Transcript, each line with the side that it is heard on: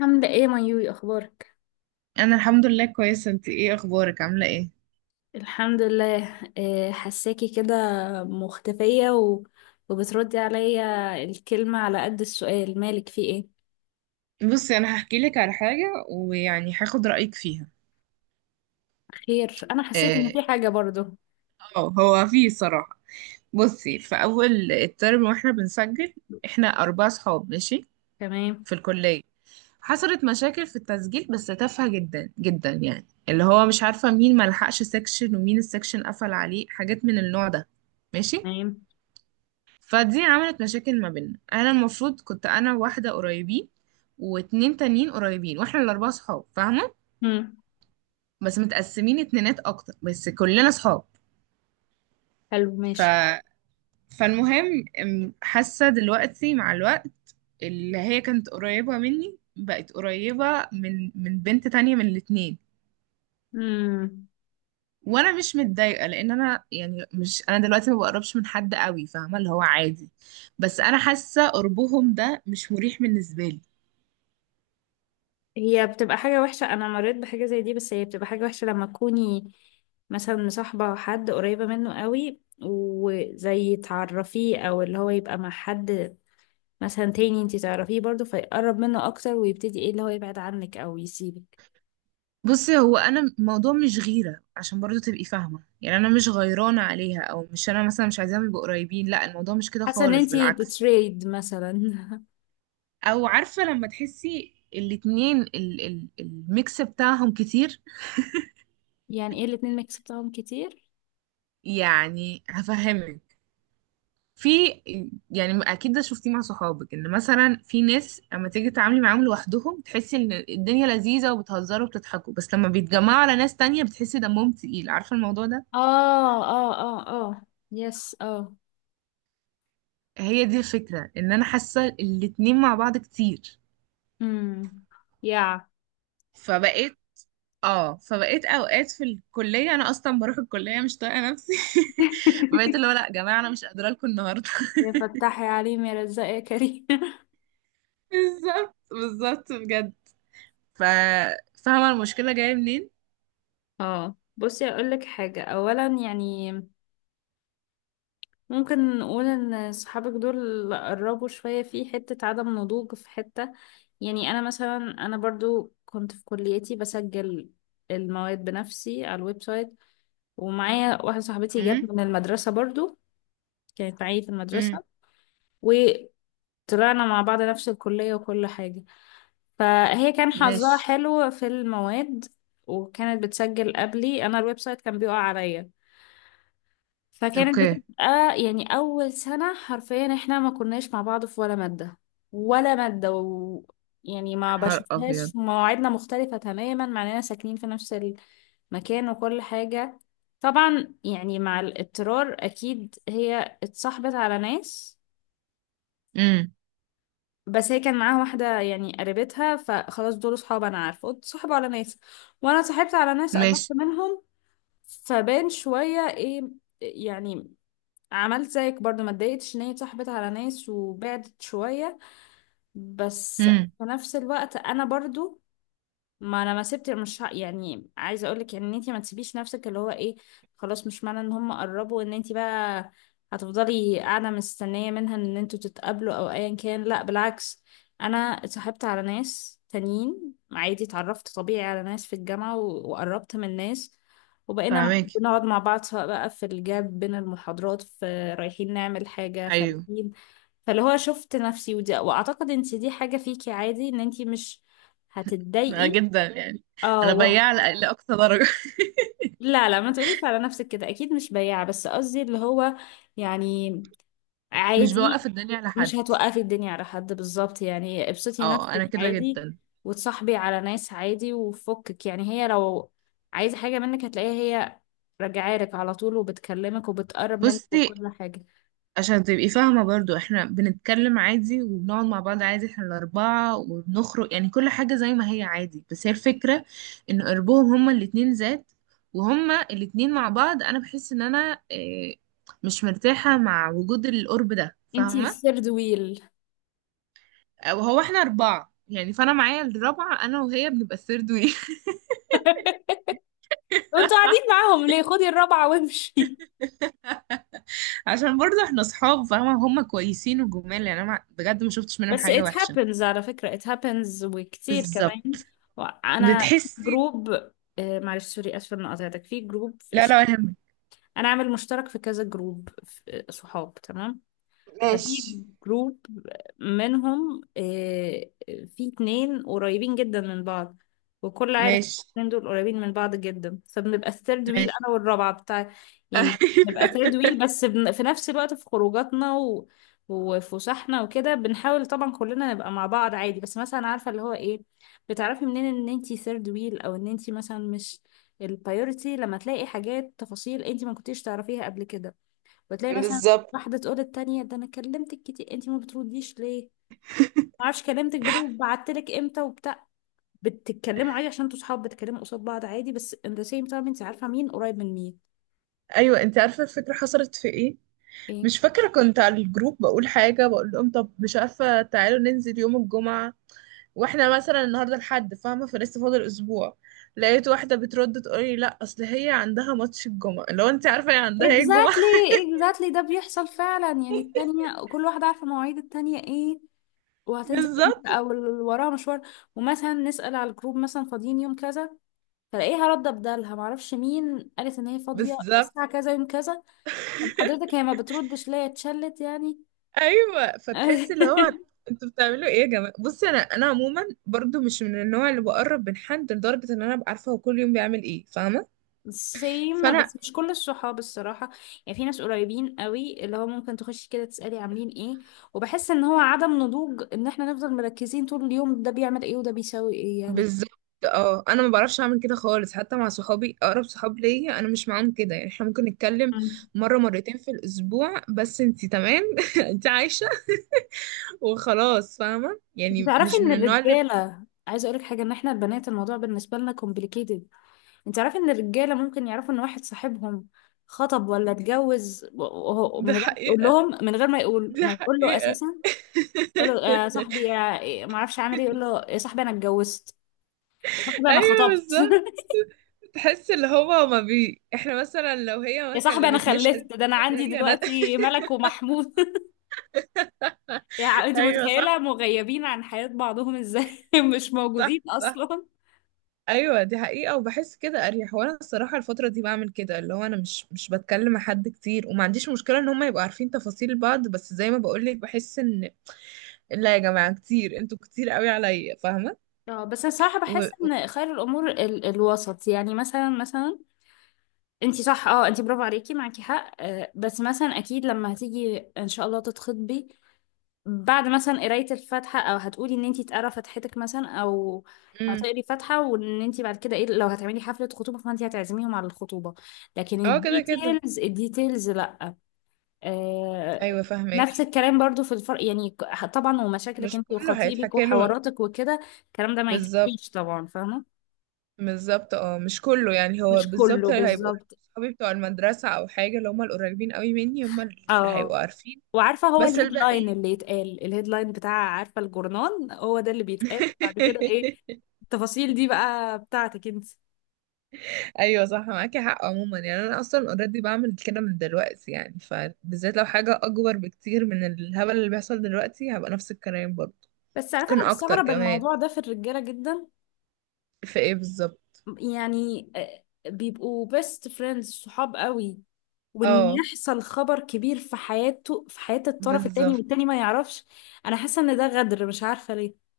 left: عاملة ايه مايوي؟ اخبارك؟
right: انا الحمد لله كويسه، انت ايه اخبارك؟ عامله ايه؟
left: الحمد لله. إيه، حساكي كده مختفية و... وبتردي عليا الكلمة على قد السؤال، مالك في ايه؟
right: بصي، انا هحكي لك على حاجه ويعني هاخد رايك فيها.
left: خير؟ انا حسيت ان
right: اه.
left: في حاجة برضو.
right: هو في صراحه. بصي، في اول الترم واحنا بنسجل، احنا اربع صحاب. ماشي.
left: تمام.
right: في الكليه. حصلت مشاكل في التسجيل بس تافهه جدا جدا، يعني اللي هو مش عارفه مين ما لحقش سيكشن ومين السيكشن قفل عليه، حاجات من النوع ده. ماشي.
left: تمام.
right: فدي عملت مشاكل ما بيننا، انا المفروض كنت انا واحده قريبين، واتنين تانيين قريبين، واحنا الاربعه صحاب فاهمه،
left: مم.
right: بس متقسمين اتنينات اكتر بس كلنا صحاب.
left: حلو،
right: ف
left: ماشي.
right: فالمهم، حاسه دلوقتي مع الوقت اللي هي كانت قريبه مني بقت قريبه من بنت تانية من الاتنين.
left: مم.
right: وانا مش متضايقه لان انا يعني مش انا دلوقتي ما بقربش من حد قوي فاهمه، اللي هو عادي، بس انا حاسه قربهم ده مش مريح بالنسبه لي.
left: هي بتبقى حاجة وحشة، انا مريت بحاجة زي دي، بس هي بتبقى حاجة وحشة لما تكوني مثلا مصاحبة حد قريبة منه قوي وزي تعرفيه، او اللي هو يبقى مع حد مثلا تاني انتي تعرفيه برضو فيقرب منه اكتر ويبتدي ايه اللي هو يبعد عنك او يسيبك.
right: بصي، هو انا الموضوع مش غيره عشان برضو تبقي فاهمه، يعني انا مش غيرانه عليها او مش انا مثلا مش عايزاهم يبقوا قريبين، لا الموضوع مش كده
left: حاسه ان
right: خالص،
left: انتي
right: بالعكس.
left: بتريد مثلا.
right: او عارفه لما تحسي الاتنين ال ال الميكس بتاعهم كتير.
left: يعني ايه الاتنين ما كسبتهم كتير؟
right: يعني هفهمك. في يعني اكيد ده شفتيه مع صحابك، ان مثلا في ناس اما تيجي تتعاملي معاهم لوحدهم تحسي ان الدنيا لذيذه وبتهزروا وبتضحكوا، بس لما بيتجمعوا على ناس تانية بتحسي دمهم تقيل، عارفه الموضوع ده.
left: اه، اه. اه، اه. يس، اه.
right: هي دي الفكرة، ان انا حاسة الاتنين مع بعض كتير.
left: امم. يا.
right: فبقيت اه فبقيت اوقات في الكلية انا اصلا بروح الكلية مش طايقة نفسي. فبقيت اللي هو لا يا جماعة انا مش قادرة لكم النهاردة.
left: يا فتحي عليم يا رزاق يا كريم.
right: بالظبط بالظبط بجد. ف فاهمة المشكلة جاية منين؟
left: اه، بصي اقول لك حاجه، اولا يعني ممكن نقول ان صحابك دول قربوا شوية في حتة عدم نضوج في حتة. يعني انا مثلا، انا برضو كنت في كليتي بسجل المواد بنفسي على الويب سايت، ومعايا واحدة صاحبتي جت
right: امم.
left: من المدرسة برضو، كانت معايا في
right: امم.
left: المدرسة، وطلعنا مع بعض نفس الكلية وكل حاجة. فهي كان حظها
right: ماشي.
left: حلو في المواد، وكانت بتسجل قبلي. انا الويب سايت كان بيقع عليا، فكانت
right: اوكي يا
left: بتبقى يعني أول سنة حرفيا احنا ما كناش مع بعض في ولا مادة، ولا مادة. يعني ما
right: نهار ابيض.
left: بشوفهاش، مواعيدنا مختلفة تماما مع اننا ساكنين في نفس المكان وكل حاجة. طبعا يعني مع الاضطرار أكيد هي اتصاحبت على ناس،
right: امم.
left: بس هي كان معاها واحدة يعني قريبتها فخلاص دول صحاب، أنا عارفة. اتصاحبوا على ناس وأنا اتصاحبت على ناس قربت
right: ماشي.
left: منهم. فبان شوية ايه يعني. عملت زيك برضو، ما اتضايقتش ان هي اتصاحبت على ناس وبعدت شوية. بس
right: امم.
left: في نفس الوقت انا برضو، ما انا ما سبت، مش يعني عايزه اقول لك ان انت ما تسيبيش نفسك اللي هو ايه. خلاص، مش معنى ان هم قربوا ان انت بقى هتفضلي قاعده مستنيه منها ان انتوا تتقابلوا او ايا كان. لا، بالعكس، انا اتصاحبت على ناس تانيين عادي، اتعرفت طبيعي على ناس في الجامعه و- وقربت من ناس، وبقينا
right: فاهماكي.
left: بنقعد مع بعض سواء بقى في الجاب بين المحاضرات، في رايحين نعمل حاجه
right: ايوه.
left: خارجين. فاللي هو شفت نفسي ودي، واعتقد انت دي حاجة فيكي عادي ان انت مش
right: أنا
left: هتتضايقي.
right: جدا يعني.
left: اه
right: انا بياع لأقصى درجة.
left: لا لا، ما تقوليش على نفسك كده، اكيد مش بياعة. بس قصدي اللي هو يعني
right: مش
left: عادي،
right: بوقف الدنيا على
left: مش
right: حد.
left: هتوقفي الدنيا على حد بالظبط، يعني ابسطي
right: اه
left: نفسك
right: انا كده
left: عادي
right: جدا.
left: وتصاحبي على ناس عادي وفكك. يعني هي لو عايزة حاجة منك هتلاقيها هي راجعة لك على طول وبتكلمك وبتقرب منك
right: بصي،
left: وكل حاجة.
right: عشان تبقي فاهمة برضو، احنا بنتكلم عادي وبنقعد مع بعض عادي، احنا الأربعة وبنخرج، يعني كل حاجة زي ما هي عادي، بس هي الفكرة ان قربهم هما الاتنين ذات، وهما الاتنين مع بعض انا بحس ان انا مش مرتاحة مع وجود القرب ده
left: انتي
right: فاهمة.
left: الثيرد ويل.
right: وهو احنا أربعة يعني، فانا معايا الرابعة انا وهي بنبقى الثيرد وي.
left: وانتوا قاعدين معاهم ليه؟ خدي الرابعة وامشي.
right: عشان برضو احنا صحاب فاهمة، هما كويسين وجمال، يعني انا بجد ما شفتش منهم
left: بس
right: حاجة
left: it
right: وحشة.
left: happens على فكرة، it happens وكتير
right: بالظبط.
left: كمان. أنا
right: بتحسي.
left: جروب معلش سوري، آسفة إني قاطعتك، في جروب
right: لا لا.
left: انا عامل مشترك في كذا جروب، صحاب تمام.
right: ماشي.
left: ففي جروب منهم في اتنين قريبين جدا من بعض وكل عارف.
right: ماشي.
left: الاتنين دول قريبين من بعض جدا فبنبقى الثيرد ويل،
right: ماشي.
left: انا والرابعة بتاع يعني. بنبقى ثيرد ويل، بس في نفس الوقت في خروجاتنا و... وفسحنا وكده بنحاول طبعا كلنا نبقى مع بعض عادي. بس مثلا عارفة اللي هو ايه، بتعرفي منين ان انتي ثيرد ويل، او ان انتي مثلا مش البايورتي؟ لما تلاقي حاجات تفاصيل انتي ما كنتيش تعرفيها قبل كده. وتلاقي مثلا
right: بالظبط.
left: واحدة تقول التانية ده انا كلمتك كتير انتي ما بترديش ليه، ما اعرفش كلمتك بالليل وبعتلك امتى وبتاع. بتتكلموا عادي عشان انتوا صحاب، بتتكلموا قصاد بعض عادي، بس in the same time انتي عارفة مين قريب من مين.
right: ايوه، انت عارفه الفكره حصلت في ايه؟
left: ايه.
right: مش فاكره، كنت على الجروب بقول حاجه، بقول لهم طب مش عارفه تعالوا ننزل يوم الجمعه، واحنا مثلا النهارده الحد فاهمه، فلسه فاضل اسبوع. لقيت واحده بترد تقول لي لا اصل هي عندها ماتش الجمعه، لو انت عارفه هي عندها ايه الجمعه.
left: exactly. exactly، ده بيحصل فعلا. يعني التانية كل واحدة عارفة مواعيد التانية ايه وهتنزل امتى
right: بالظبط
left: او اللي وراها مشوار. ومثلا نسأل على الجروب مثلا فاضيين يوم كذا فلاقيها رد بدالها، معرفش مين قالت ان هي فاضية
right: بالظبط.
left: الساعة كذا يوم كذا. طب حضرتك هي ما بتردش ليه؟ اتشلت يعني.
right: ايوه، فتحس اللي هو انتوا بتعملوا ايه يا جماعه. بصي، انا عموما برضو مش من النوع اللي بقرب من حد لدرجه ان انا ابقى عارفه هو كل يوم بيعمل ايه، فاهمه.
left: سيم،
right: فانا
left: بس مش كل الصحاب الصراحة. يعني في ناس قريبين قوي اللي هو ممكن تخشي كده تسألي عاملين ايه. وبحس ان هو عدم نضوج ان احنا نفضل مركزين طول اليوم ده بيعمل ايه وده بيسوي ايه يعني.
right: بالظبط. اه انا ما بعرفش اعمل كده خالص، حتى مع صحابي اقرب صحاب ليا انا مش معاهم كده، يعني احنا ممكن نتكلم
left: مم.
right: مره مرتين في الاسبوع بس انتي تمام. انتي عايشه وخلاص فاهمه، يعني
left: تعرفي
right: مش
left: ان
right: من النوع اللي.
left: الرجالة، عايزة اقولك حاجة، ان احنا البنات الموضوع بالنسبة لنا complicated. انت تعرفي ان الرجالة ممكن يعرفوا ان واحد صاحبهم خطب ولا اتجوز
right: دي
left: من غير ما يقول
right: حقيقه.
left: لهم، من غير ما يقول،
right: دي
left: ما يقول له
right: حقيقه.
left: اساسا. يقول له يا صاحبي يا إيه، ما اعرفش عامل ايه، يقول له يا صاحبي انا اتجوزت، يا صاحبي انا
right: ايوه
left: خطبت.
right: بالظبط. تحس اللي هو ما بي، احنا مثلا لو هي ما
left: يا صاحبي انا
right: كلمتنيش قالت
left: خلفت، ده انا
right: لنا ان
left: عندي
right: هي.
left: دلوقتي ملك ومحمود. يعني انت
right: ايوه
left: متخيله
right: صح.
left: مغيبين عن حياه بعضهم ازاي؟ مش موجودين
right: صح صح.
left: اصلا.
right: ايوه دي حقيقه، وبحس كده اريح، وانا الصراحه الفتره دي بعمل كده اللي هو انا مش بتكلم مع حد كتير، وما عنديش مشكله ان هم يبقوا عارفين تفاصيل بعض، بس زي ما بقول لك بحس ان لا يا جماعه كتير، انتوا كتير قوي عليا فاهمه.
left: اه، بس انا صراحه
right: و...
left: بحس ان خير الامور ال الوسط، يعني مثلا، مثلا انت صح. اه، انت برافو عليكي، معاكي حق. آه، بس مثلا اكيد لما هتيجي ان شاء الله تتخطبي بعد مثلا قراية الفاتحة، او هتقولي ان انتي تقرا فاتحتك مثلا، او
right: امم.
left: هتقري فاتحة. وان انتي بعد كده ايه، لو هتعملي حفلة خطوبة فانتي هتعزميهم على الخطوبة. لكن
right: اه كده كده.
left: الديتيلز الديتيلز لا. آه.
right: ايوه
left: نفس
right: فاهمك.
left: الكلام برضو في الفرق يعني، طبعا ومشاكلك
right: مش
left: انتي
right: كله
left: وخطيبك
right: هيتحكي له.
left: وحواراتك وكده، الكلام ده ما
right: بالظبط.
left: يتحكيش طبعا. فاهمة.
right: بالظبط، اه مش كله يعني، هو
left: مش
right: بالظبط
left: كله
right: اللي هيبقوا
left: بالظبط.
right: صحابي بتوع المدرسة أو حاجة اللي هم القريبين قوي مني هم اللي
left: اه.
right: هيبقوا عارفين.
left: وعارفة هو
right: بس
left: الهيدلاين
right: الباقيين.
left: اللي يتقال، الهيدلاين بتاع عارفة الجورنال هو ده اللي بيتقال بعد كده ايه، التفاصيل دي بقى بتاعتك انت.
right: أيوة صح معاكي حق، عموما يعني أنا أصلا اوريدي بعمل كده من دلوقتي، يعني فبالذات لو حاجة أكبر بكتير من الهبل اللي بيحصل دلوقتي هبقى نفس الكلام برضه.
left: بس عارفة
right: ممكن
left: انا
right: أكتر
left: بستغرب
right: كمان.
left: الموضوع ده في الرجالة جدا.
right: في ايه بالظبط؟
left: يعني بيبقوا بيست فريندز صحاب قوي، وان
right: اه.
left: يحصل خبر كبير في حياته في حياة الطرف التاني
right: بالظبط
left: والتاني ما يعرفش. انا حاسة ان ده غدر، مش عارفة ليه.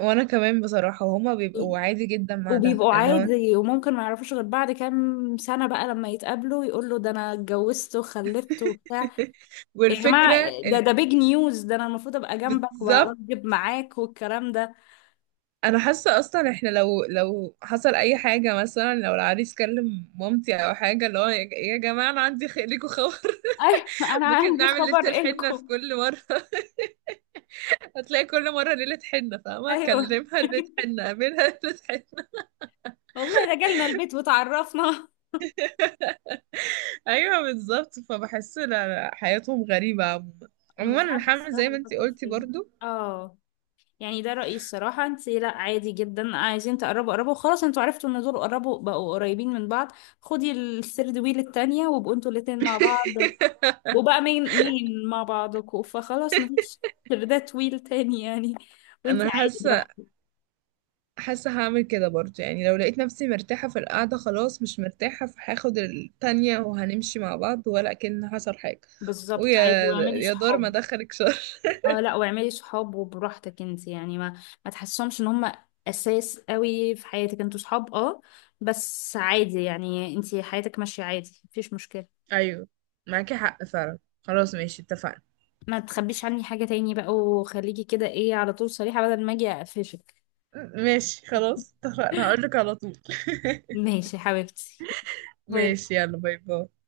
right: وانا كمان بصراحة، وهما بيبقوا عادي جدا مع ده
left: وبيبقوا
right: اللي هو.
left: عادي وممكن ما يعرفوش غير بعد كام سنة بقى لما يتقابلوا يقول له ده انا اتجوزت وخلفت وبتاع. يا جماعة،
right: والفكرة
left: ده
right: إن-
left: ده بيج نيوز، ده انا المفروض ابقى جنبك
right: بالظبط.
left: واوجب معاك والكلام ده.
right: انا حاسه اصلا احنا لو حصل اي حاجه، مثلا لو العريس كلم مامتي او حاجه اللي هو يا يا جماعه انا عندي ليكوا خبر.
left: ايوه انا
right: ممكن
left: عندي
right: نعمل ليله
left: خبر
right: الحنه في
left: إلكم.
right: كل مره. هتلاقي كل مره ليله حنه فاهمه،
left: ايوه
right: اكلمها ليله حنه، اقابلها ليله حنه.
left: والله، ده جالنا البيت وتعرفنا.
right: ايوه بالظبط. فبحس لا لا حياتهم غريبه عموما. عموما
left: مش
right: انا
left: عارفة
right: حامل زي
left: الصراحة
right: ما انتي
left: بيفكروا في
right: قلتي
left: ايه.
right: برضو.
left: اه، يعني ده رأيي الصراحة. انت لا عادي جدا، عايزين تقربوا قربوا خلاص. انتوا عرفتوا ان دول قربوا بقوا قريبين من بعض. خدي الثيرد ويل التانية وابقوا انتوا الاتنين مع بعض. وبقى مين مين مع بعضكوا فخلاص، مفيش ثيردات ويل تاني يعني. وانت
right: انا
left: عادي
right: حاسه.
left: براحتك.
right: حاسة هعمل كده برضه، يعني لو لقيت نفسي مرتاحة في القعدة خلاص مش مرتاحة فهاخد التانية وهنمشي مع بعض ولا كأن حصل حاجة.
left: بالظبط،
right: ويا
left: عادي، واعملي
right: يا دار ما
left: صحاب.
right: دخلك شر.
left: اه، لا، واعملي صحاب وبراحتك. انت يعني ما تحسهمش ان هم اساس قوي في حياتك. انتوا صحاب اه، بس عادي يعني، انت حياتك ماشية عادي مفيش مشكلة.
right: ايوه معاكي حق فعلا. خلاص ماشي اتفقنا.
left: ما تخبيش عني حاجة تاني بقى، وخليكي كده ايه على طول صريحة، بدل ما اجي اقفشك.
right: ماشي خلاص اتفقنا هقولك على طول.
left: ماشي يا حبيبتي. باي باي.
right: ماشي يلا باي باي.